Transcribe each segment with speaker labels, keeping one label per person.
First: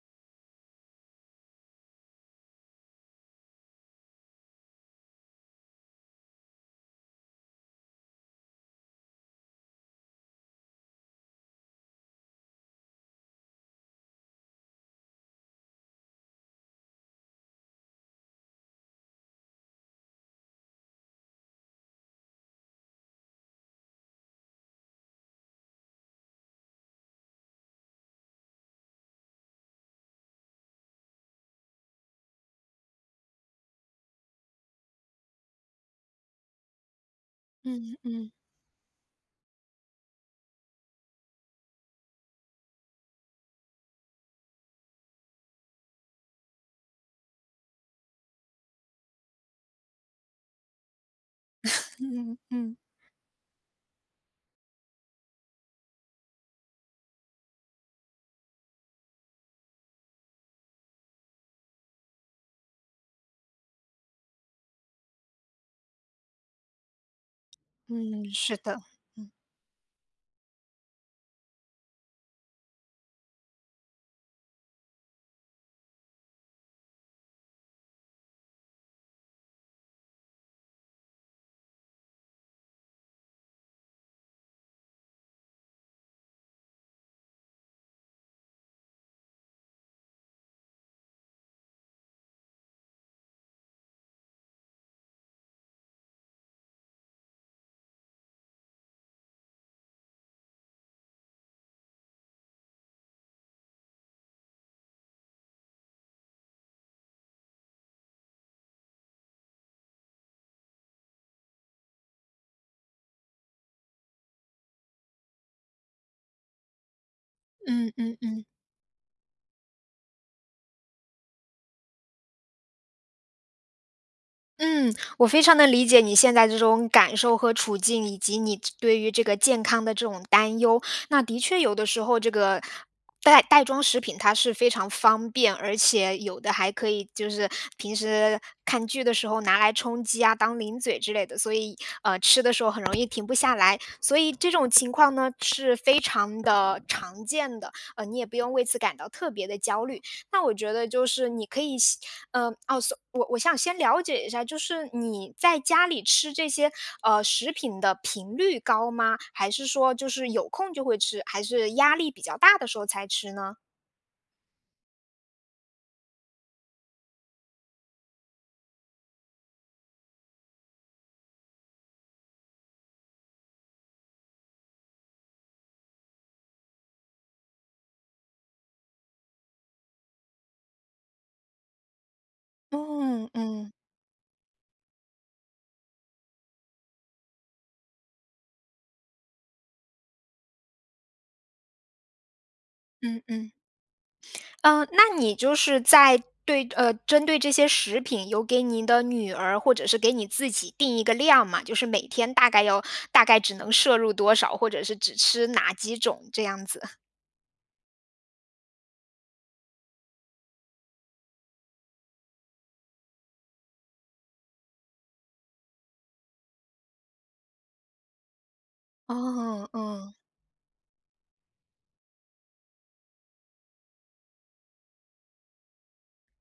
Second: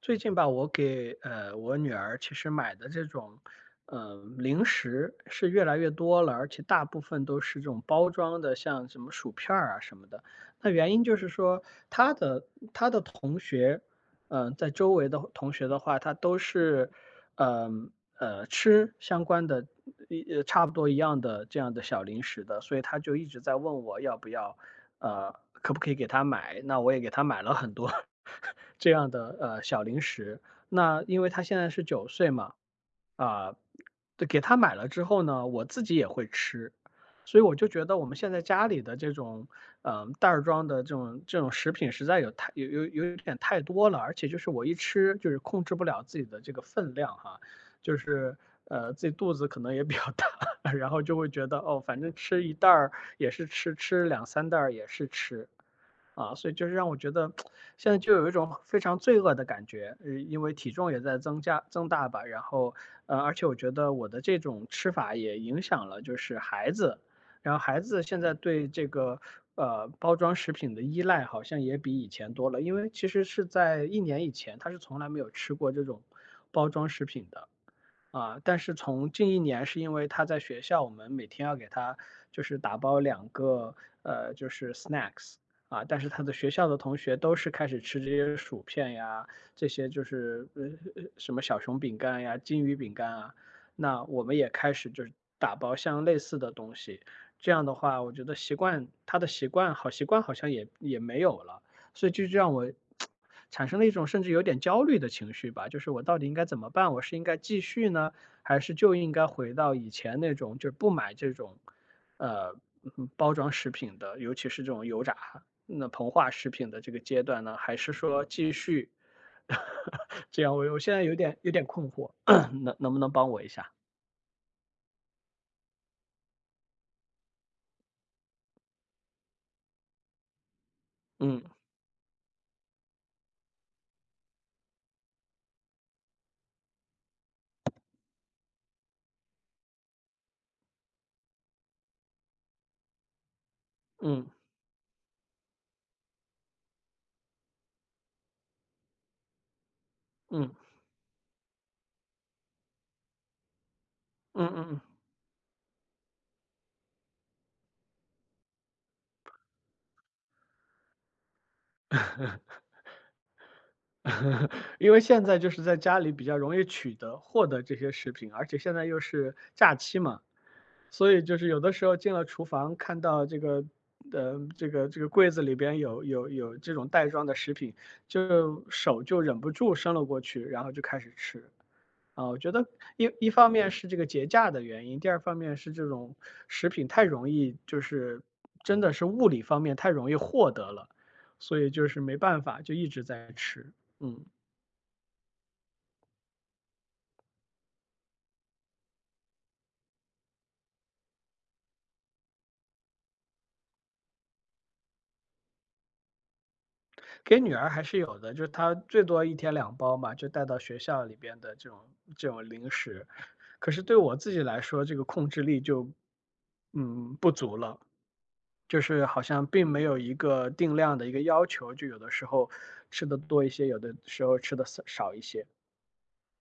Speaker 1: 最近吧，我给我女儿其实买的这种，零食是越来越多了，而且大部分都是这种包装的，像什么薯片儿啊什么的。那原因就是说，她的同学，在周围的同学的话，她都是，嗯吃相关的，差不多一样的这样的小零食的，所以她就一直在问我要不要。可不可以给他买？那我也给他买了很多 这样的小零食。那因为他现在是9岁嘛，啊、对，给他买了之后呢，我自己也会吃，所以我就觉得
Speaker 2: 嗯
Speaker 1: 我们
Speaker 2: 嗯
Speaker 1: 现在家里的这种，袋儿装的这种食品实在有一点太多了，而且就是我一吃就是控制不了自己的这个分量哈，就是自己肚子可能也比较大，然后就会觉得哦，反正
Speaker 2: 嗯
Speaker 1: 吃一袋
Speaker 2: 嗯
Speaker 1: 儿也是吃，吃两三袋儿也是吃。啊，所以就是让我觉得现在就有一种非常罪恶的感觉，因为体重也在增加增大吧，然后，而且我觉得我的这种吃法也影响了就是孩子，然后孩子现
Speaker 2: 嗯，
Speaker 1: 在
Speaker 2: 是
Speaker 1: 对
Speaker 2: 的，
Speaker 1: 这个，
Speaker 2: 嗯
Speaker 1: 包装食品的依赖好像也比以前多了，因为其实是在一年以前，他是从来没有吃过这种包装食品的。啊，但是从近一年是因为他在学校，我们每天要给他就是打包2个就是 snacks 啊，但是他的学校的同学都是开始吃这些薯片呀，这些就是什么小熊饼干呀、金鱼饼干啊，那我们也开始就是打包像类似的东西，这样的话，我觉得他的习惯好像也没有了。所以这就让我产生了一种甚至有点焦虑的情绪吧，就是我到底应该怎么办？我是应该继续呢，还是就应该回到以前那种，就是不买这种，呃，包装食品的，尤其是这种油炸、那膨化食品的这个阶段呢？还是
Speaker 2: 嗯嗯
Speaker 1: 说
Speaker 2: 嗯。
Speaker 1: 继续 这样？我现在有点困惑，能不能帮我一下？
Speaker 2: 嗯，我非常能理解你现在这种感受和处境，以及你对于这个健康的这种担忧。那的
Speaker 1: 嗯
Speaker 2: 确，有的时候这个袋装食品它是非常方便，而且有的还可以就是平时看剧的时候拿来充饥啊，当零嘴之类的，所以吃的时候很容易停不下来。所
Speaker 1: 嗯
Speaker 2: 以这种情况呢是非常的常见的，你也不用为此感到特别的焦虑。那
Speaker 1: 嗯
Speaker 2: 我觉得就是你可以先，我想先了解一
Speaker 1: 嗯
Speaker 2: 下，就
Speaker 1: 嗯
Speaker 2: 是你在家里吃这些食品的频率高吗？还是说就是有空就会吃，还是压力比较
Speaker 1: 嗯。
Speaker 2: 大的时候才吃呢？
Speaker 1: 因为现在就是在家里比较容易取得、获得这些食品，而且现在又是假期嘛，所以就是有的时候进了厨房，看到这个，这个柜子里边有这种袋装的食品，就手就忍不住伸了过去，然后就开始吃。啊，我觉得一
Speaker 2: 嗯
Speaker 1: 方
Speaker 2: 嗯
Speaker 1: 面是这个节假的原因，第二方面是这种食品太容易，就是真的是物理方面太容易获得了，所以就是没办法，就一直
Speaker 2: 嗯
Speaker 1: 在
Speaker 2: 嗯，
Speaker 1: 吃。嗯。
Speaker 2: 那你就是针对这些食品，有给你的女儿或者是给你自己定一个量嘛？就是每天大概要大概只能摄入多少，或者是只吃哪几种这样子？
Speaker 1: 给女儿还是有的，就是她最多一天两包嘛，就带到学校里边的这种零食。可是对我自己来说，这个控制力就，不足了，就是好像并
Speaker 2: 哦，
Speaker 1: 没有一
Speaker 2: 嗯。
Speaker 1: 个定量的一个要求，就有的时候吃的多一些，有的时候吃的少一些。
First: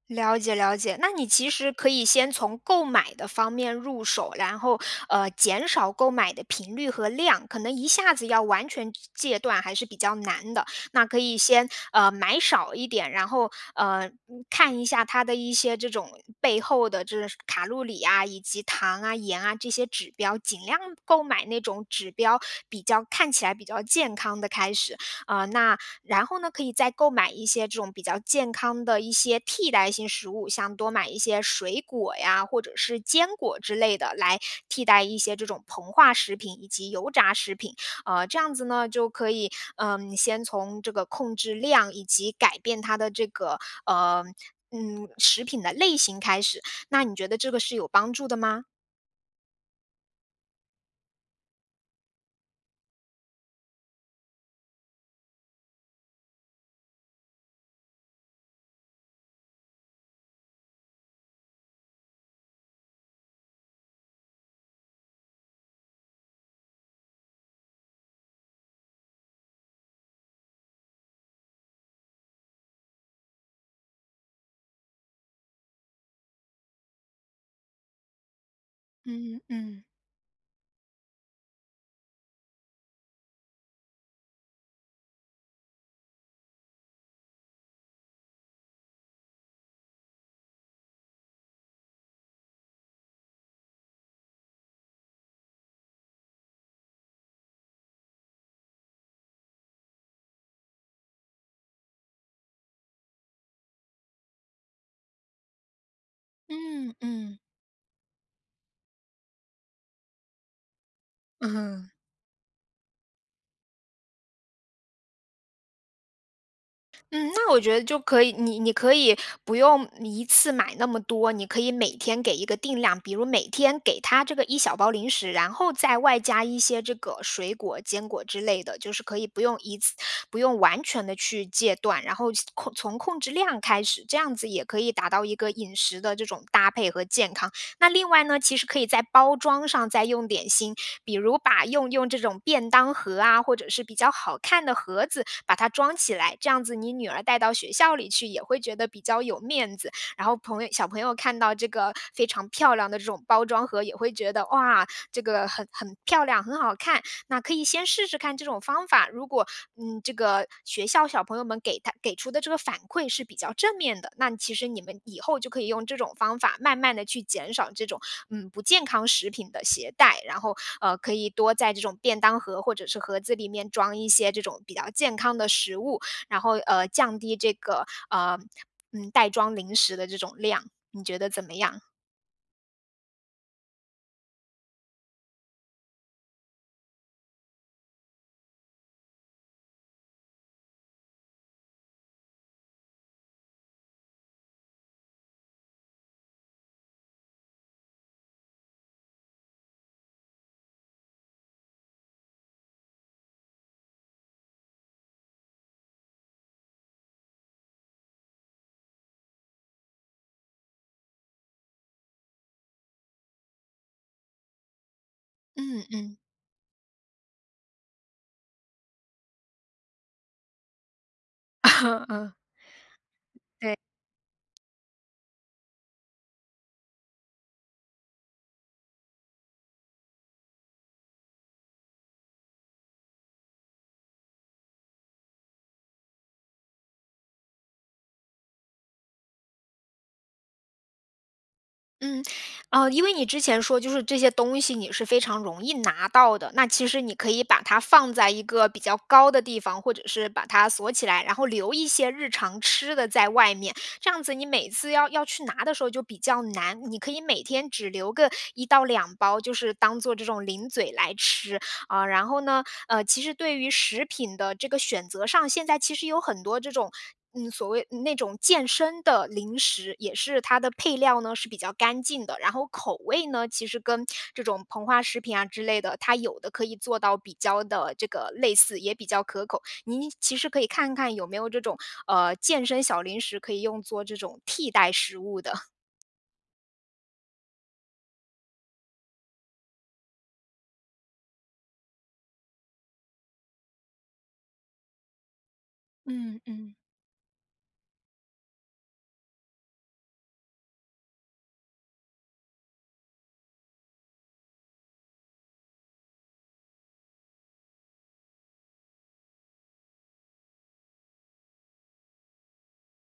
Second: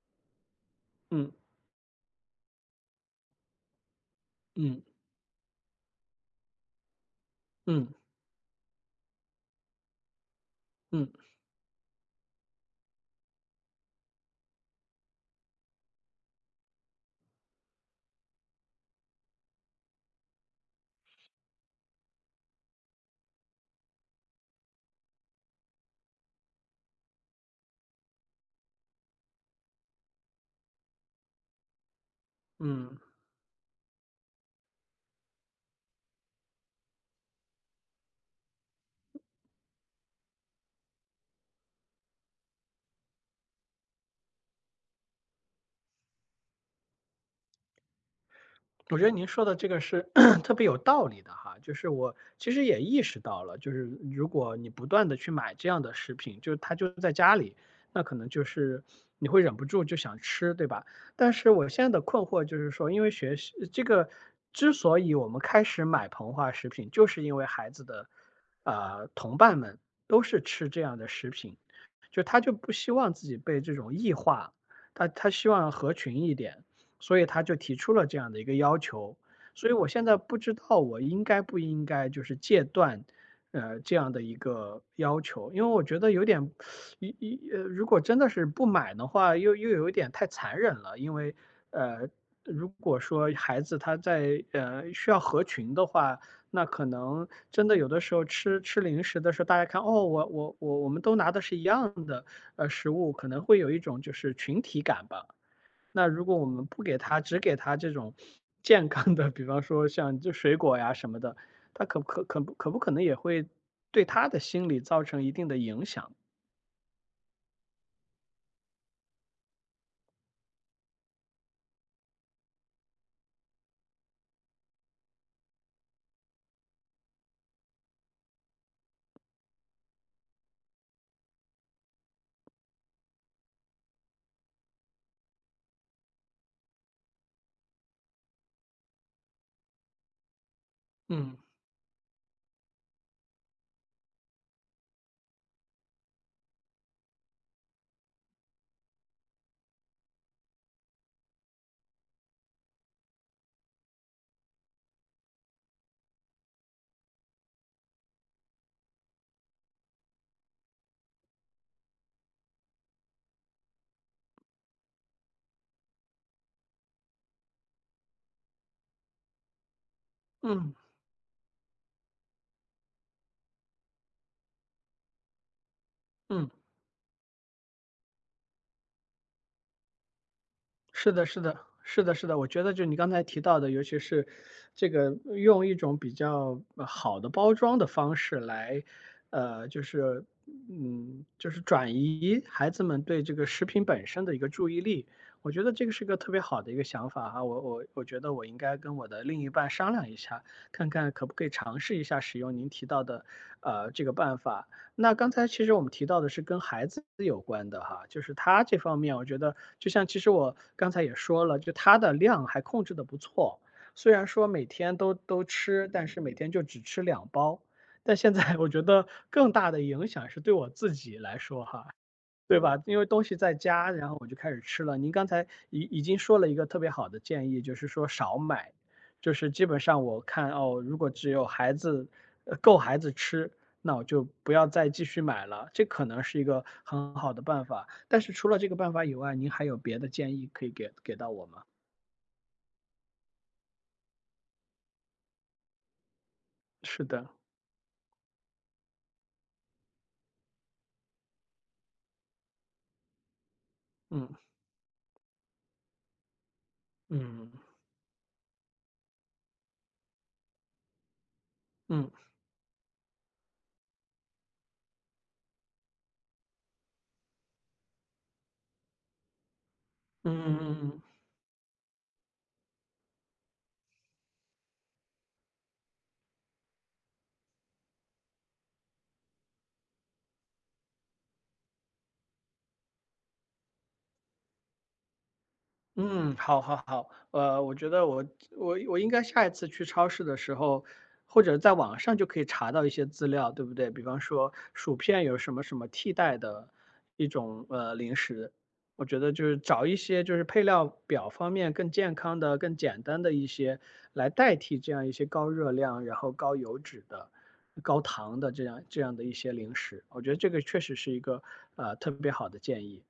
Speaker 2: 了解了解，那你
Speaker 1: 嗯，
Speaker 2: 其实可以先从购买的方面入手，然后
Speaker 1: 嗯，
Speaker 2: 减少购买的频率和量，可能
Speaker 1: 嗯，
Speaker 2: 一下子要完全戒断还是比较难的。那
Speaker 1: 嗯，
Speaker 2: 可以先买少一点，然后看一下它的一些这种背后的这卡路里啊，以及糖啊、盐啊这些指标，尽量购买那种指标比较看起来比较健康的开始。啊、那然后呢，可以再购买一些这种比较健康的一些替代性食物，像多买一些水果呀，或者
Speaker 1: 嗯。
Speaker 2: 是坚果之类的，来替代一些这种膨化食品以及油炸食品。这样子呢，就可以，先从这个控制量以及改变它的这个，呃，食品的类型开始。那你觉得这个是有帮助的吗？
Speaker 1: 我觉得您说的这个是 特别有道理的哈，就是我其实也意识到了，就是如果你不断的去买这样的食品，就是它就在家里，那可能就是你会忍不住就想吃，对吧？但是我现在的困惑就是说，因为学习这个之所以我们开始买膨化食品，就是因为孩子的同伴们都是吃这样的食品，就他就不希望自己被这种异化，他希望合群一点。所以他就提出了这样的一个要求。
Speaker 2: 嗯
Speaker 1: 所以
Speaker 2: 嗯
Speaker 1: 我现在不知道我应该不应该就是戒断，这样的一个要求，因为我觉得有点，一一呃，如果真的是不买的话，又有一点太残忍了，因为，呃，如果说孩子他在需要合群的话，那可能真的有的时候吃吃零食的时候，大家看哦，我们都拿的是一样的食物，可能会有一种就是群体感吧。那如果我们不
Speaker 2: 嗯
Speaker 1: 给它，只
Speaker 2: 嗯。
Speaker 1: 给它这种 健康的，比方说像就水果呀什么的，它
Speaker 2: 嗯。
Speaker 1: 可不可能也会对他的心理造成一定的影响？
Speaker 2: 嗯，那我觉得就可以，你可以不用一次买那么多，你可以每天给一个定量，比如每天给他这个一小包零食，然后再外加一些这个水果、坚果之类的，就是可以不用一次，不用完全的去戒断，然后从控制量开始，这样子也可以达到一个饮食的这种搭配和健康。那另外呢，其实可以在包装上再用点心，比
Speaker 1: 嗯
Speaker 2: 如用这种便当盒啊，或者是比较好看的盒子，把它装起来，这样子你女儿带到学校里去也会觉得比较有面子。然后小朋友看到这个非常漂亮的这种包装盒，也会觉得哇，这个很漂亮，很好看。那可以先试试看这种方法，如果这个学校小朋友们给他给出的这个反馈是比较正面的，那其实你们以后就可以用这种方法，慢慢的去减少这种不健康食品的携带，然后
Speaker 1: 嗯
Speaker 2: 可以多在这种便当盒或者是盒子里面装一些这种比较健康的食物，然
Speaker 1: 嗯。
Speaker 2: 后降低这个袋装零食的这种量，你
Speaker 1: 是
Speaker 2: 觉
Speaker 1: 的，
Speaker 2: 得
Speaker 1: 是
Speaker 2: 怎么
Speaker 1: 的，
Speaker 2: 样？
Speaker 1: 是的，是的。我觉得就你刚才提到的，尤其是这个用一种比较好的包装的方式来，呃，就是就是转移孩子们对这个食品本身的一个注意力。我觉得这个是个特别好的一个想法哈、我觉得我应该跟我的另一半商量一下，看看可不可以尝试一下使用您提到的这个办法。那刚才其实我们提到的是跟孩子有关的哈，就是他这方面，我觉得就像其实我刚才也说了，就他的量还控制的不错，虽然说每天都
Speaker 2: 嗯
Speaker 1: 吃，但
Speaker 2: 嗯
Speaker 1: 是每天就只吃两包。但现在 我觉得更大的影响是对我自己来说哈，
Speaker 2: 嗯，
Speaker 1: 对吧？因为东西在
Speaker 2: 对。
Speaker 1: 家，然后我就开始吃了。您刚才已经说了一个特别好的建议，就是说少买，就是基本上我看哦，如果只有孩子，够孩子吃，那我就不要再继续买了，这可能是一个很好的办法。但是除了这个办法以外，您还有别的建议可以给给到我吗？
Speaker 2: 嗯，因为你之前说就是这些东西你是非常容易拿到的，那其实
Speaker 1: 是
Speaker 2: 你
Speaker 1: 的，
Speaker 2: 可以把它放在一个比较高的地方，或者是把它锁起来，然后留一些日常吃的在外面。这样子你每次要去拿的时候就比较难，你可以每
Speaker 1: 嗯
Speaker 2: 天只留个一到两包，就是当做这种零嘴来吃啊、
Speaker 1: 嗯
Speaker 2: 然后呢，其实对于食品的这个选择上，现在其实有很多这种，嗯，所谓那种健身的零食，也
Speaker 1: 嗯
Speaker 2: 是
Speaker 1: 嗯嗯
Speaker 2: 它的
Speaker 1: 嗯嗯
Speaker 2: 配
Speaker 1: 嗯。
Speaker 2: 料呢是比较干净的，然后口味呢，其实跟这种膨化食品啊之类的，它有的可以做到比较的这个类似，也比较可口。您其实可以看看有没有这种健身小零食可以用作这种替代食物的。
Speaker 1: 嗯，好好好，我觉得我应该下一次去超市的时候，或者在网上就可以查到一些资料，对不对？比方说薯片有什么什么替代
Speaker 2: 嗯
Speaker 1: 的
Speaker 2: 嗯。
Speaker 1: 一种零食，我觉得就是找一些就是配料表方面更健康的、更简单的一些来代替这样一些高热量、然后高油脂的、高糖的这样的一些零食，我觉得这个确实是一个特别好的建议。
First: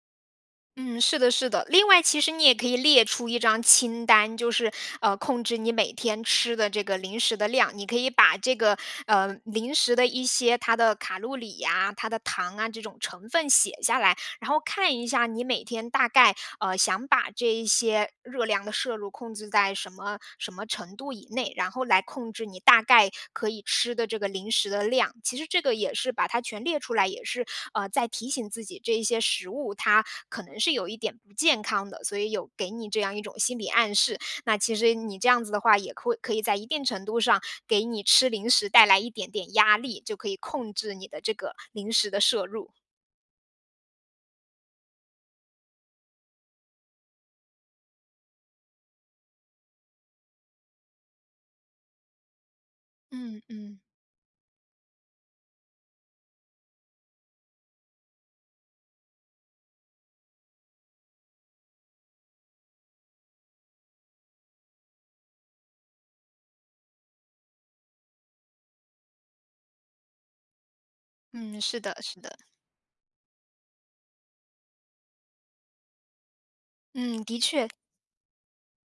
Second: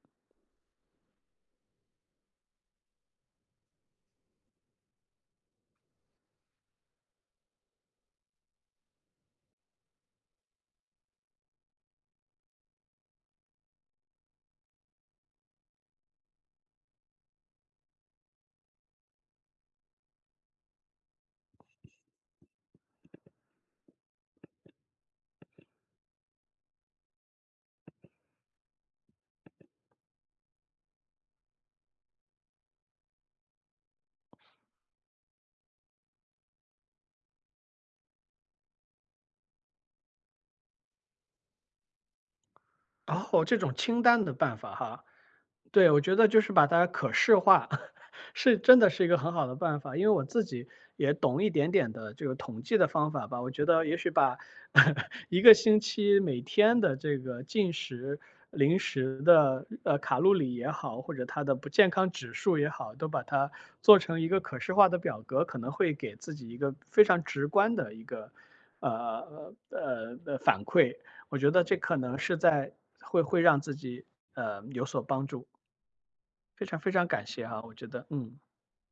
Speaker 2: 嗯，是的，是的。另外，其实你也可以列出一张清单，就是控制你每天吃的这个零食的量。你可以把这个零食的一些它的卡路里呀、它的糖啊这种成分写下来，然后看一下你每天大概想把这一些热量的摄入控制在什么什么程度以内，然后来控制你大概可以吃的这个零食的量。其实这个也是把它全列出来，也是在提醒自己这一些食物它可能是有一点不健康的，所以有给你这样一种心理暗示。那其实你这样子的话，也会可以在一定程度上给你吃零食带来一点点压力，就可以控制你的这个零食的摄入。
Speaker 1: 哦，这种清单的办法哈。对，我觉得就是把它可视化，是真的是一个很好的办法。因为我自己也懂一点点的这个统计的方法吧，
Speaker 2: 嗯
Speaker 1: 我觉
Speaker 2: 嗯。
Speaker 1: 得也许把 一个星期每天的这个进食、零食的卡路里也好，或者它的不健康指数也好，都把它做成一个可视化的表格，可能会给自己一个非常直观的一个反馈。我觉
Speaker 2: 嗯，
Speaker 1: 得这
Speaker 2: 是
Speaker 1: 可
Speaker 2: 的，
Speaker 1: 能
Speaker 2: 是的，
Speaker 1: 是在会让自己有所帮助。非常非常
Speaker 2: 嗯，
Speaker 1: 感
Speaker 2: 的
Speaker 1: 谢哈，
Speaker 2: 确，
Speaker 1: 我觉得，嗯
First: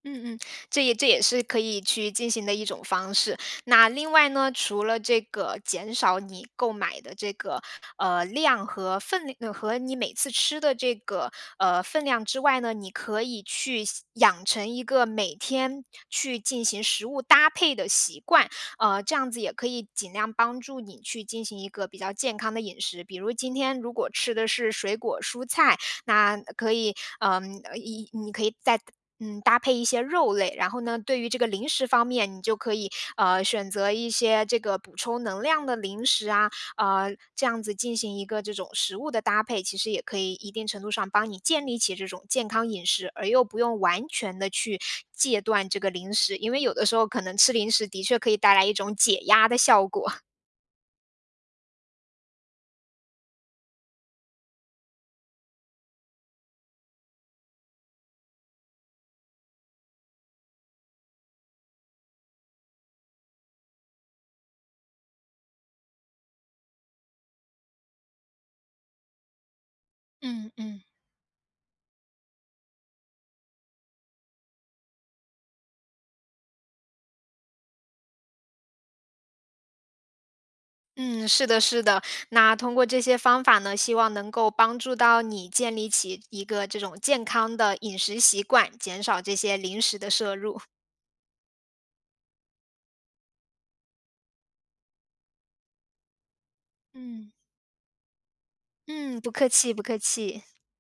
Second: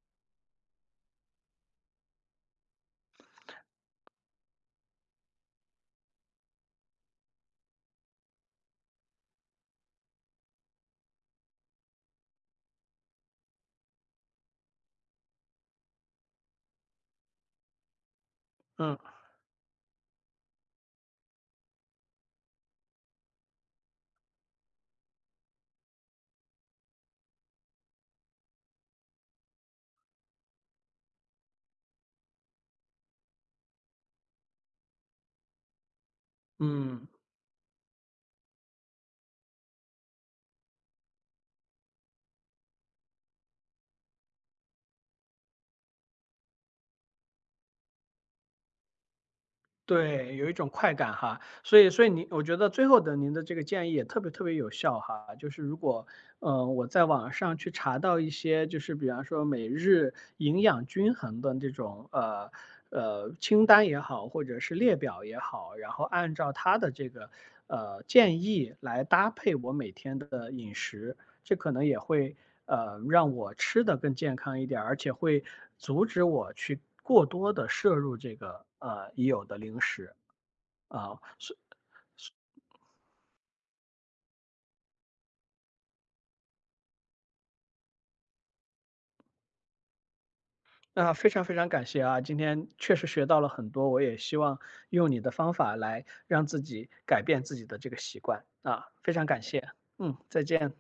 Speaker 2: 嗯嗯，这也是可以去进行的一种方式。那另外呢，除了这个减少你购买的这个量和分量，和你每次吃的这个分量之外呢，你可以去养成一个每天去进行食物搭配的习惯，
Speaker 1: 嗯
Speaker 2: 这样子也可以尽量帮助你去进行一个比较健康的饮食。比如今天如果吃的是水果蔬菜，那可以，嗯，呃一你可以再搭配一些肉类，然后呢，对于这个零食方面，你就可以选择一些这个补充能量的零食啊，
Speaker 1: 嗯，
Speaker 2: 这样子进行一个这种食物的搭配，其实也可以一定程度上帮你建立起这种健康饮食，而又不用完全的去戒断这个零食，因为有的时候可能吃零食的确可以带来一种解压的效果。
Speaker 1: 对，有一种快感哈，所以您，我觉得最后的您的这个建议也特别特别有效哈，就是如果，我在网上去查到一些，就是比方说每日营养均衡的这种清单也好，或者是列表也好，然后按照它的这个建议来搭配我每天的
Speaker 2: 嗯
Speaker 1: 饮
Speaker 2: 嗯。
Speaker 1: 食，这可能也会，让我吃的更健康一点儿，而且会阻止我去过多的摄入这个，已有的零食，啊，
Speaker 2: 嗯，是的，是的。那通过这些方法呢，希望能够帮助到你建立起一个这种健康的饮食习惯，减少这些零食的摄入。
Speaker 1: 那非常非常感谢啊，今天确实学到了很多，我也希望用你的方法来让自己改
Speaker 2: 嗯。
Speaker 1: 变自己的这个习惯，啊，非
Speaker 2: 嗯，
Speaker 1: 常
Speaker 2: 不
Speaker 1: 感
Speaker 2: 客
Speaker 1: 谢，
Speaker 2: 气，不客
Speaker 1: 嗯，再
Speaker 2: 气。
Speaker 1: 见。